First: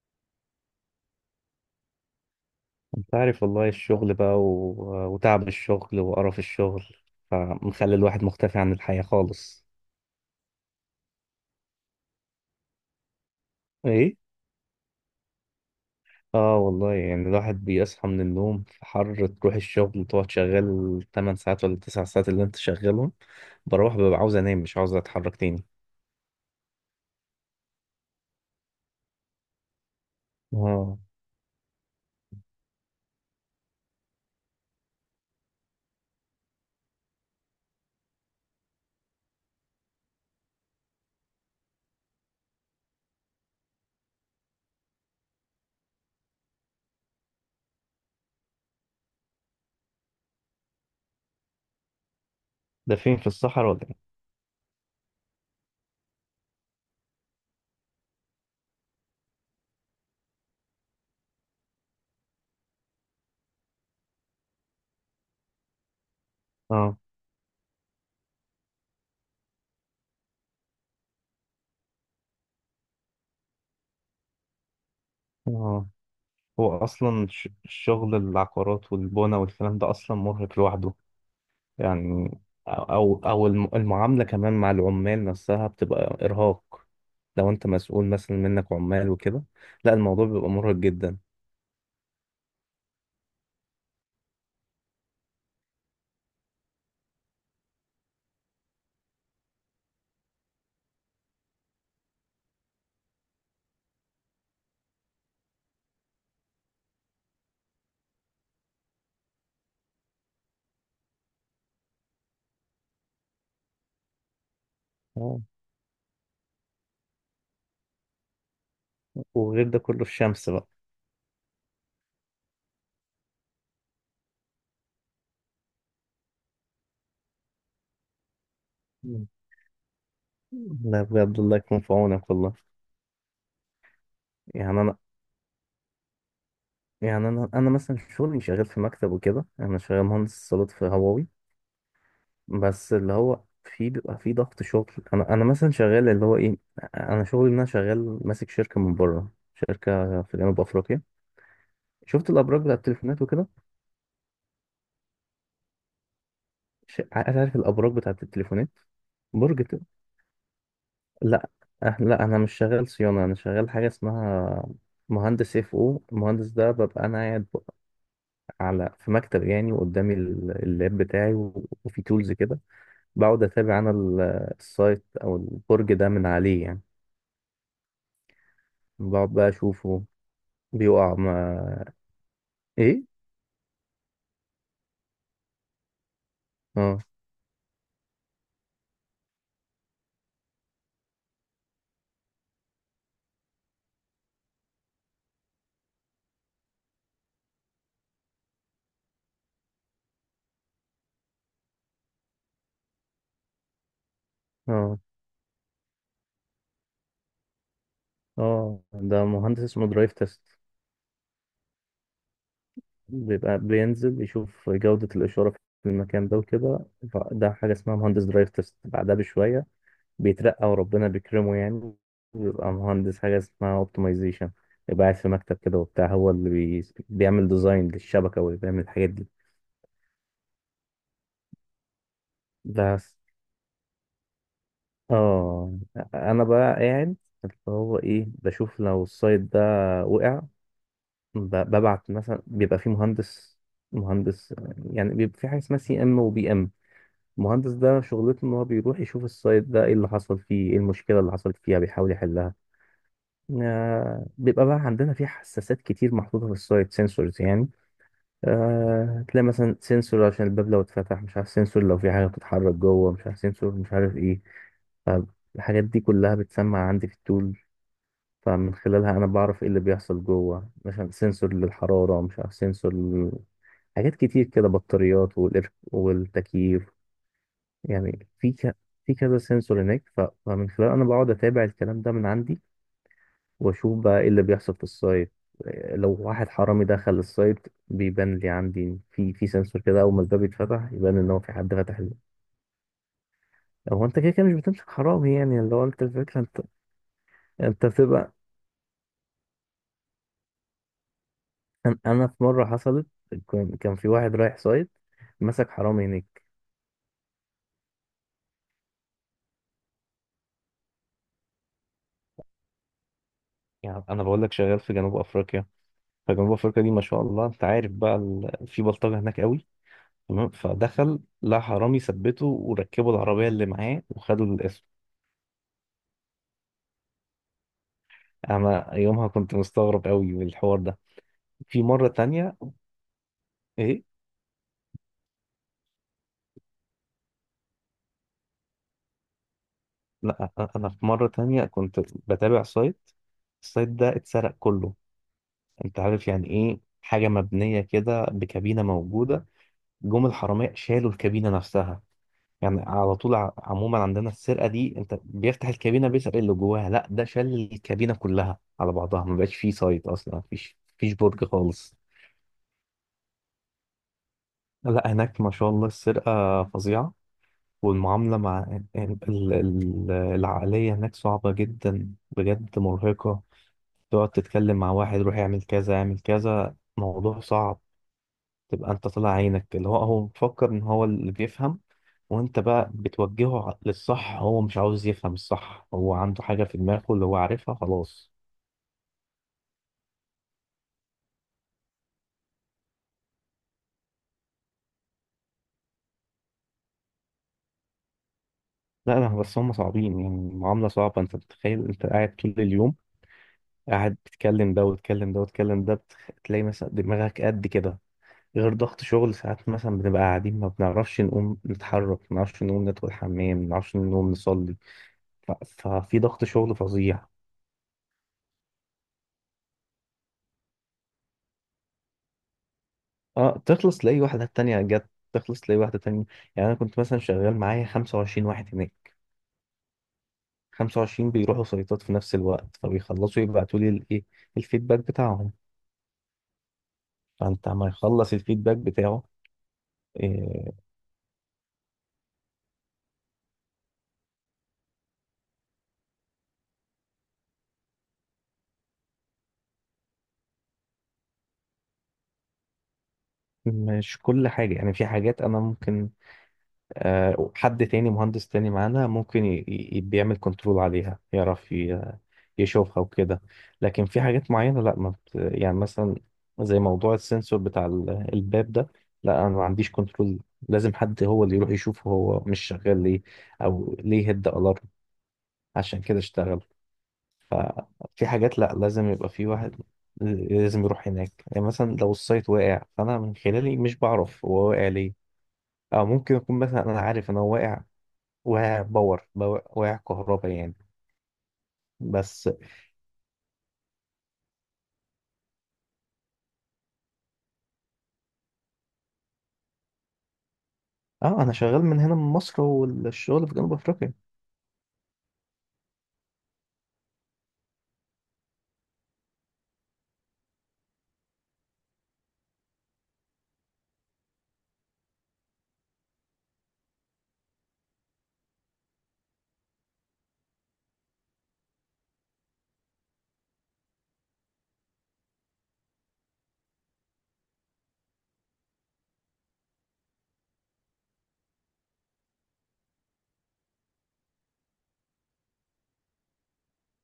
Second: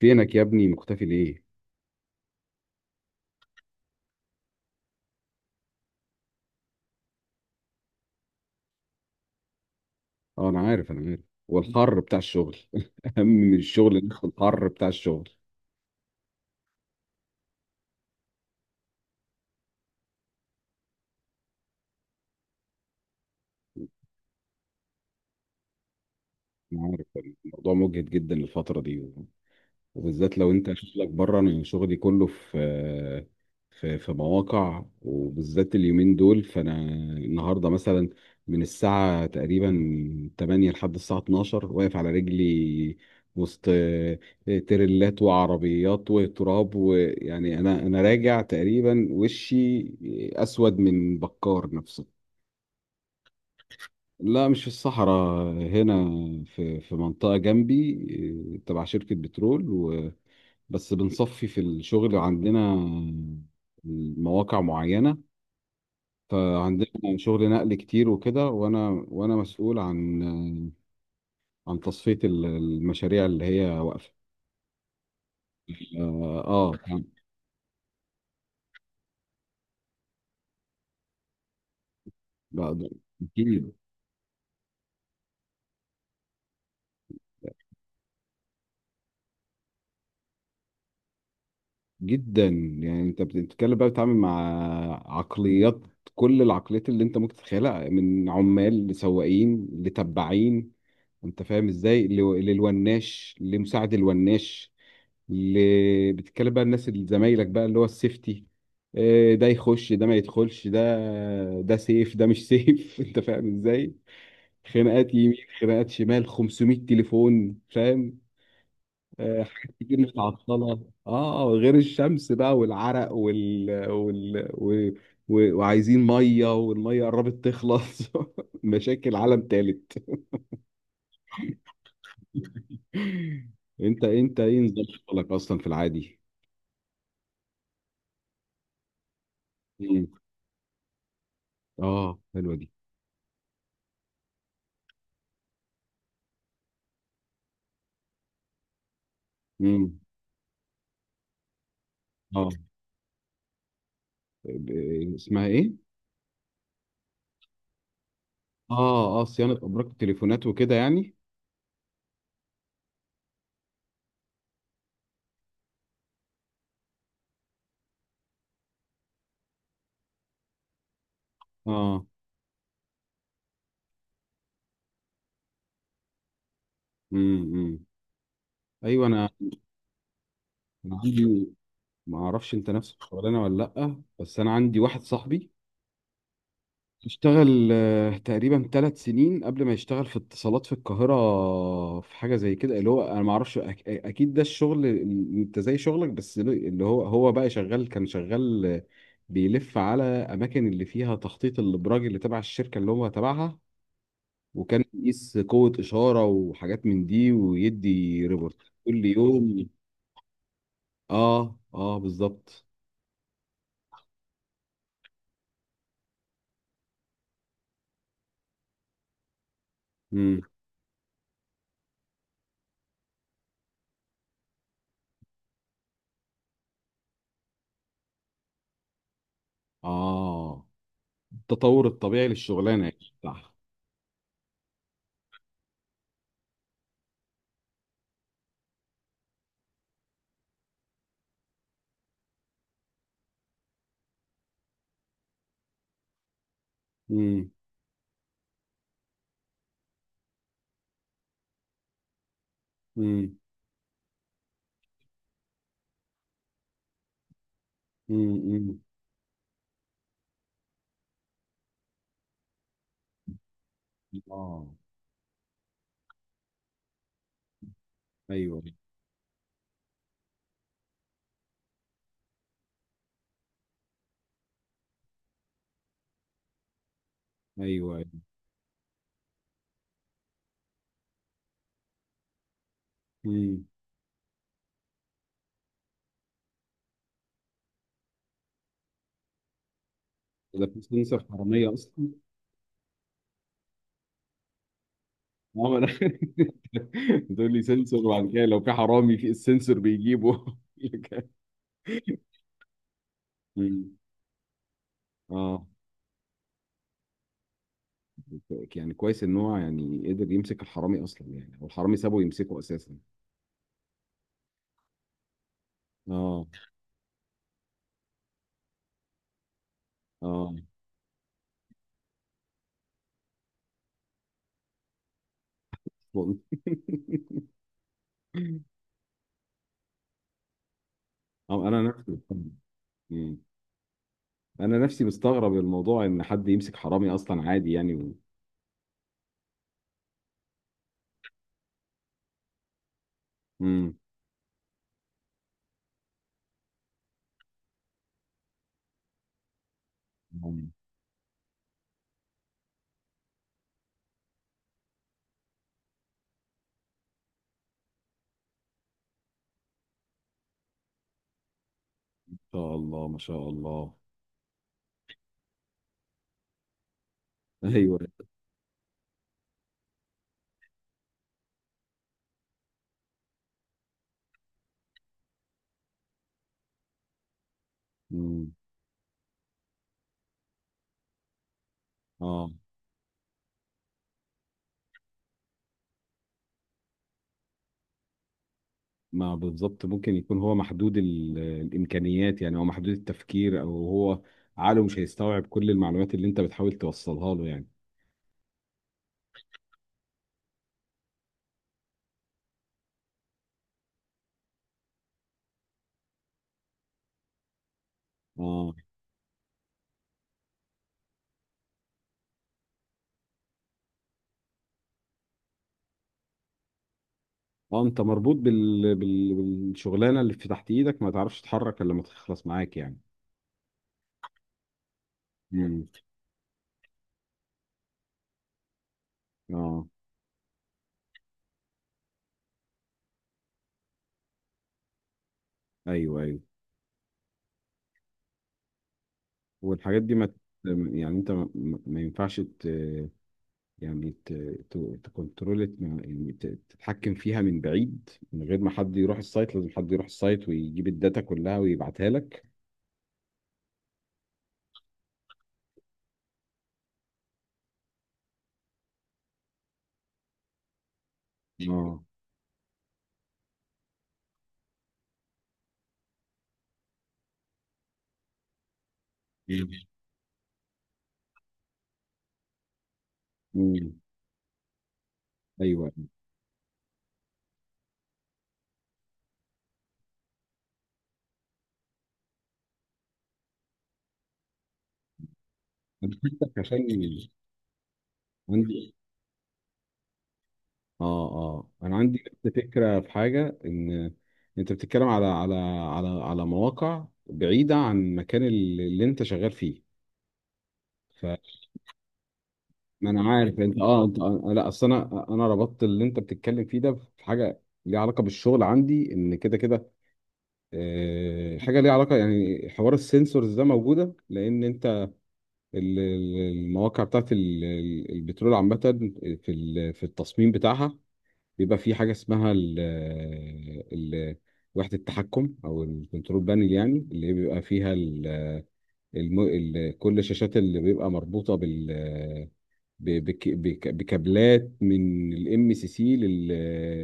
فينك يا ابني مختفي ليه؟ انت عارف والله الشغل بقى وتعب الشغل وقرف الشغل، فمخلي الواحد مختفي عن الحياة خالص. اه انا عارف انا عارف. والحر بتاع الشغل اهم من الشغل إن ايه. إحنا الحر بتاع الشغل. اه والله، يعني الواحد بيصحى من النوم في حر، تروح الشغل تقعد شغال 8 ساعات ولا 9 ساعات اللي انت شغالهم. بروح ببقى عاوز انام، مش عاوز اتحرك تاني. انا عارف، الموضوع مجهد جدا الفترة دي، وبالذات لو انت اه. شغلك بره. انا شغلي كله في في مواقع، وبالذات اليومين دول. فانا النهارده مثلا من الساعه تقريبا 8 لحد الساعه 12 واقف على رجلي، وسط تريلات وعربيات وتراب، ويعني انا راجع تقريبا وشي اسود من بكار نفسه. ده فين، في الصحراء ولا ايه؟ لا مش في الصحراء، هنا في منطقه جنبي، تبع شركه بترول. بس بنصفي في الشغل عندنا مواقع معينة، اه فعندنا شغل نقل كتير وكده. وأنا مسؤول عن عن تصفية المشاريع اللي هي واقفة. اه. هو يعني اصلا الشغل، العقارات والبنى والكلام ده اصلا مرهق لوحده يعني. بقدر. او كتير المعامله كمان مع العمال نفسها بتبقى ارهاق، لو انت مسؤول مثلا منك عمال وكده. لا الموضوع بيبقى مرهق جدا. جدا، يعني أنت بتتكلم بقى، بتتعامل مع عقليات، كل العقليات اللي أنت ممكن تتخيلها، من عمال لسواقين لتبعين، أنت فاهم إزاي، للوناش، لمساعد الوناش، اللي بتتكلم بقى الناس اللي زمايلك بقى اللي هو السيفتي. ده يخش، ده ما يدخلش، ده ده سيف، ده مش سيف انت فاهم ازاي. خناقات يمين، آه، خناقات شمال، 500 تليفون، فاهم. حاجات وغير ده كتير كله الشمس بقى. متعطلة، اه، غير الشمس بقى والعرق وعايزين مية، والمية قربت تخلص مشاكل مم. عالم تالت. لا بجد الله يكون في عونك والله. انت ايه يعني نظام انا شغلك اصلا في العادي؟ يعني انا مثلا شغلي شغال في مكتب وكده، انا شغال مم. مهندس اتصالات في هواوي. اه حلوة دي. بس اللي هو في بيبقى في ضغط شغل. انا مثلا شغال اللي هو ايه، انا شغلي ان انا شغال ماسك شركه من بره، مم. شركه في جنوب افريقيا. شفت اه، الابراج بتاعت التليفونات وكده؟ اسمها ايه؟ عارف الابراج بتاعت التليفونات؟ اه اه، صيانه برج ت... ابراج التليفونات وكده يعني. لا. لا انا مش شغال صيانه، انا شغال حاجه اسمها مهندس اف او. المهندس ده ببقى انا قاعد على في مكتب يعني، وقدامي اللاب بتاعي وفي اه، تولز كده. بقعد اتابع انا السايت او البرج ده من عليه يعني. امم امم. ايوه انا. بقعد بقى اشوفه أنا بيقع ما عندي، ما اعرفش انت نفس ايه. الشغلانه ولا لا، بس انا عندي واحد صاحبي اه اشتغل تقريبا 3 سنين قبل ما يشتغل في اتصالات في القاهره في حاجه زي كده. اللي هو انا ما اعرفش، اكيد ده الشغل اللي انت زي شغلك. بس اللي هو بقى شغال، كان شغال، بيلف على اماكن اللي فيها تخطيط الابراج اللي تبع الشركه اللي هو تبعها، وكان اه بيقيس قوة إشارة وحاجات من دي، ويدي ريبورت اه. كل ده مهندس يوم. اسمه درايف تيست، اه اه بالظبط. بيبقى بينزل يشوف جودة الإشارة في المكان ده وكده. ده حاجة اسمها مهندس درايف تيست. بعدها بشوية امم. بيترقى وربنا بيكرمه يعني، بيبقى مهندس حاجة اسمها اوبتمايزيشن. يبقى قاعد في مكتب كده وبتاع، هو اللي بيعمل ديزاين للشبكة، واللي بيعمل الحاجات دي. اه، التطور الطبيعي للشغلانة يعني، بس. صح. اه أنا بقى قاعد، اللي هو إيه، بشوف لو السايت ده وقع، ببعت مثلا، بيبقى في مهندس يعني، بيبقى في حاجة اسمها سي ام وبي ام. امم. المهندس ده شغلته ان هو بيروح يشوف السايت ده ايه اللي حصل فيه، ايه المشكله اللي حصلت فيها، بيحاول يحلها. امم بيبقى بقى عندنا في حساسات كتير محطوطه في السايت، سنسورز يعني. امم. تلاقي مثلا سنسور عشان الباب لو اتفتح مش عارف، سنسور لو في حاجه بتتحرك جوه مش عارف، سنسور مش عارف ايه. اه. فالحاجات دي كلها بتسمع عندي في التول. ايوه فمن خلالها انا بعرف ايه اللي بيحصل جوه، مثلا سنسور للحراره مش عارف، سنسور حاجات كتير كده، بطاريات والتكييف ايوه. يعني. في في كذا سنسور هناك. فمن خلال انا بقعد اتابع الكلام ده من عندي، امم. واشوف بقى ايه اللي بيحصل في السايت. لو واحد حرامي دخل السايت بيبان لي عندي في سنسور كده، اول ما الباب ده في يتفتح يبان سنسور ان هو في حرامية حد فتح اصلا؟ له. هو انت كده كده مش بتمسك حرامي اه يعني، اللي ما هو انا انت الفكره انت. تقول لي انت سنسور، وبعد بتبقى، كده لو في حرامي في السنسور بيجيبه انا في مره حصلت، كان أمم. كان في واحد رايح سايت اه، مسك حرامي هناك. يعني كويس ان هو يعني قدر يمسك الحرامي اصلا يعني، والحرامي سابه يمسكه اساسا. يعني انا بقول لك شغال في جنوب افريقيا، اه. فجنوب افريقيا دي ما شاء الله انت عارف بقى في بلطجه هناك قوي. تمام. اه فدخل لقى حرامي، ثبته وركبوا العربية اللي معاه وخدوا الاسم. والله. أنا يومها كنت مستغرب قوي من الحوار ده. اه انا في مرة نفسي. تانية. مم. إيه؟ انا نفسي مستغرب الموضوع ان حد يمسك حرامي اصلا عادي يعني، و... لا أنا في مرة تانية كنت بتابع سايت، السايت مم. ده اتسرق كله. أنت عارف يعني إيه حاجة مبنية كده بكابينة موجودة؟ جم مم. الحرامية شالوا الكابينة نفسها. يعني على طول، عموما عندنا السرقة دي، أنت بيفتح الكابينة بيسرق اللي جواها، لا ده شال الكابينة كلها على بعضها، ما بقاش فيه سايت أصلا، مفيش برج خالص. ما شاء الله ما شاء الله. لا هناك ما شاء الله السرقة فظيعة. ايوه. والمعاملة مع العقلية هناك صعبة جدا بجد، مرهقة. تقعد تتكلم مع واحد، روح اعمل كذا اعمل كذا، موضوع صعب. مم. تبقى انت طالع عينك، اللي هو مفكر ان هو اللي بيفهم، اه وانت بقى بتوجهه للصح، هو مش عاوز يفهم الصح، هو عنده حاجة في دماغه اللي هو عارفها خلاص. ما بالظبط، ممكن يكون هو محدود الامكانيات يعني، او محدود التفكير، او هو عقله مش هيستوعب كل المعلومات اللي انت بتحاول توصلها له يعني. لا لا، بس هم صعبين يعني، معاملة صعبة. انت بتخيل انت قاعد طول اليوم قاعد بتتكلم ده وتتكلم ده وتتكلم ده، تلاقي مثلا دماغك قد كده. اه غير ضغط شغل ساعات، مثلا بنبقى قاعدين ما بنعرفش نقوم نتحرك، ما بنعرفش نقوم ندخل الحمام، ما بنعرفش نقوم نصلي. ففي ضغط شغل فظيع. اه، انت مربوط بالشغلانه اللي في تحت ايدك، ما تعرفش تتحرك الا لما تخلص معاك يعني. اه، تخلص تلاقي واحدة تانية جت، تخلص تلاقي مم. واحدة تانية. يعني أنا كنت مثلا شغال معايا 25 واحد هناك، اه 25 بيروحوا سيطات في نفس الوقت، فبيخلصوا يبعتوا لي الايه، الفيدباك بتاعهم، ايوه ايوه. فأنت ما يخلص الفيدباك بتاعه. والحاجات دي ما إيه، يعني انت ما ينفعش يعني ت... تكنترول يعني، تتحكم فيها من بعيد، من غير ما حد يروح السايت؟ لازم حد يروح السايت ويجيب الداتا كلها ويبعتها لك. مش كل حاجة يعني، في حاجات أنا ممكن، حد تاني مهندس تاني معانا ممكن بيعمل كنترول عليها، يعرف اه. يشوفها وكده. لكن في حاجات معينة لا، ما يعني مثلا، زي موضوع السنسور بتاع الباب ده، لا انا ما عنديش كنترول، لازم حد هو اللي يروح يشوف هو مش شغال ليه، امم. او ليه هيد الارم، ايوه عشان كده اشتغل. ففي حاجات لا لازم يبقى في واحد، لازم يروح هناك. يعني مثلا لو السايت واقع فانا من خلالي مش بعرف هو واقع ليه، او انا ممكن حاسسك اكون عشان مثلا انا عارف ان هو واقع، واقع عندي. باور، واقع كهرباء يعني. اه اه، انا عندي نفس بس. الفكره في حاجه. ان انت بتتكلم على مواقع بعيده عن المكان اللي انت شغال فيه. اه انا شغال من هنا من مصر ما انا والشغل في عارف جنوب انت، اه افريقيا. انت آه، لا اصل انا ربطت اللي انت بتتكلم فيه ده في حاجه ليها علاقه بالشغل عندي، ان كده كده حاجه ليها علاقه. يعني حوار السنسورز ده موجوده لان انت ال- ال- المواقع بتاعت البترول عامه، في في التصميم بتاعها بيبقى في حاجه اسمها ال وحده التحكم او الكنترول بانل، يعني اللي بيبقى فيها كل الشاشات، اللي بيبقى مربوطه بال ب- بك- بك- بكابلات من الام سي سي،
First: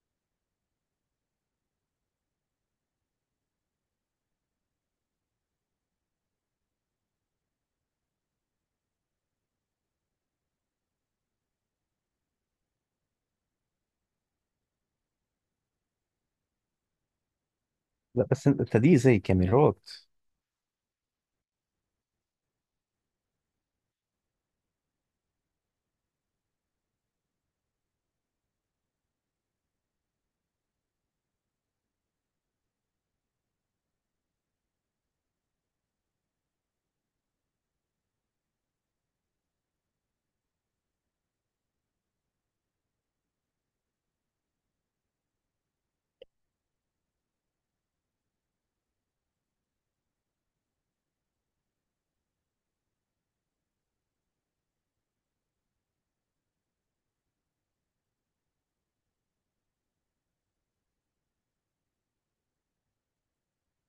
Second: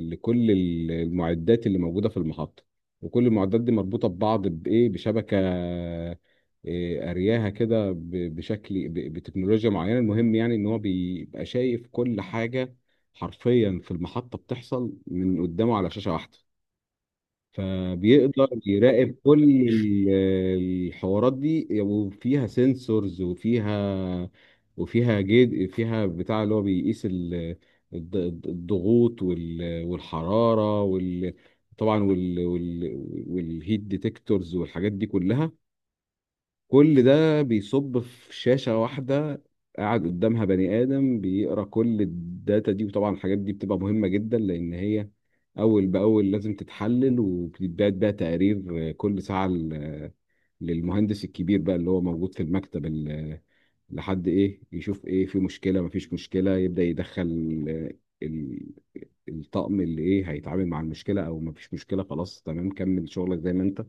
لكل المعدات اللي موجوده في المحطه. وكل المعدات دي مربوطه ببعض بايه، بشبكه. إيه، ارياها كده بشكل بتكنولوجيا معينه. المهم يعني ان هو بيبقى شايف كل حاجه حرفيا في المحطه بتحصل من قدامه على شاشه واحده، لا بس فبيقدر انت دي يراقب زي كل كاميرات. ال- الحوارات دي. وفيها سنسورز، وفيها جد، فيها بتاع اللي هو بيقيس الضغوط والحرارة، طبعا وال... وال... والهيت ديتكتورز والحاجات دي كلها. كل ده بيصب في شاشة واحدة، قاعد قدامها بني آدم بيقرا كل الداتا دي. وطبعا الحاجات دي بتبقى مهمة جدا لأن هي أول بأول لازم تتحلل، وبيتبعت بقى تقارير كل ساعة للمهندس الكبير بقى اللي هو موجود في المكتب، لحد إيه، يشوف إيه، في مشكلة مفيش مشكلة، يبدأ يدخل ال- الطقم اللي إيه هيتعامل مع المشكلة، أو مفيش مشكلة، خلاص تمام كمل شغلك زي ما أنت.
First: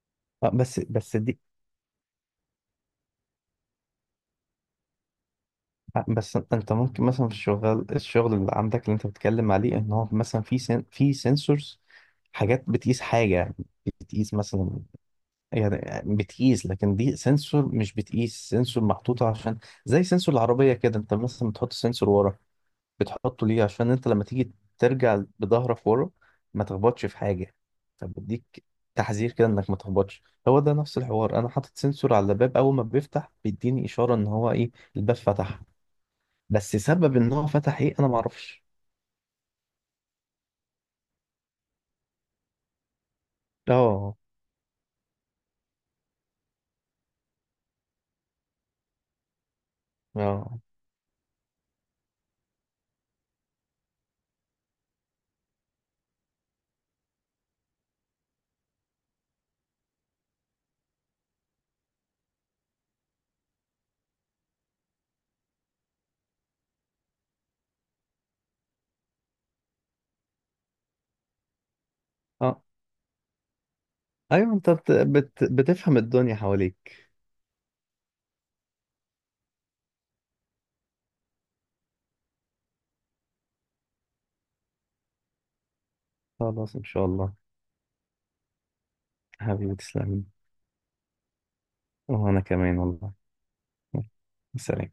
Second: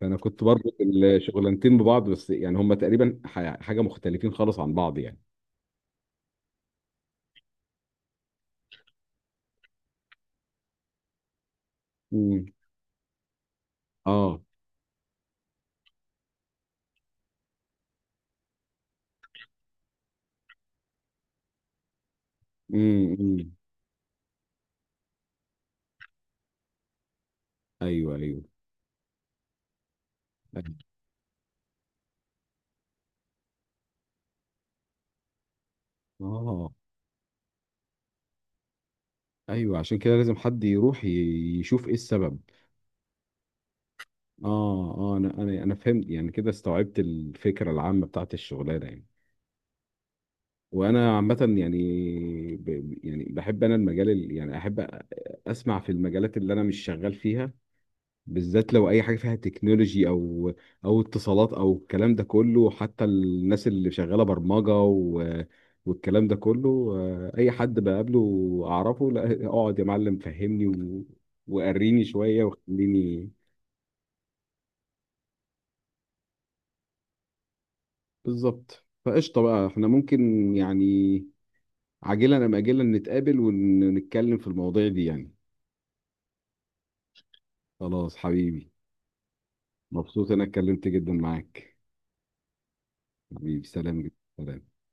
فانا كنت بربط بس دي، الشغلانتين ببعض، بس يعني هم تقريبا حاجه مختلفين خالص عن بعض يعني. بس انت ممكن مثلا في الشغل اللي عندك اللي انت بتتكلم عليه، ان هو مثلا في في سنسورز، امم. حاجات بتقيس حاجة، بتقيس اه. مثلا، يعني بتقيس، لكن دي سنسور مش بتقيس، سنسور محطوطة عشان زي سنسور العربية كده، انت مثلا بتحط سنسور ورا، امم. بتحطه أمم. ليه؟ عشان انت لما تيجي ترجع بظهرك ورا ما تخبطش في حاجه، ايوه ايوه. فبديك تحذير كده انك ما تخبطش. هو ده أيوة. نفس الحوار، انا حاطط سنسور على الباب اول ما بيفتح بيديني اشاره ان هو ايه، الباب فتح. اه. بس سبب ان هو فتح ايه انا ما اعرفش. ايوه، عشان كده لازم حد يروح يشوف ايه السبب. اه اه اه، انا فهمت يعني، كده استوعبت الفكره العامه بتاعت الشغلانه يعني. اه وانا عامه يعني، ب... يعني بحب انا المجال يعني احب اسمع في المجالات اللي انا مش شغال فيها، بالذات لو اي حاجه فيها تكنولوجي او او اتصالات او الكلام ده كله، حتى الناس اللي شغاله برمجه و... والكلام ده كله. اي حد بقابله اعرفه، لا اقعد يا معلم فهمني و... وقريني شويه اه. وخليني. ايوه انت بتفهم الدنيا حواليك. بالظبط. فقشطه بقى، احنا ممكن يعني عاجلا ام اجلا نتقابل ونتكلم في المواضيع دي يعني. خلاص ان شاء الله. خلاص حبيبي. حبيبي تسلمي. مبسوط انا اتكلمت جدا معاك. وانا كمان والله. حبيبي سلام، جدا سلام. سلام.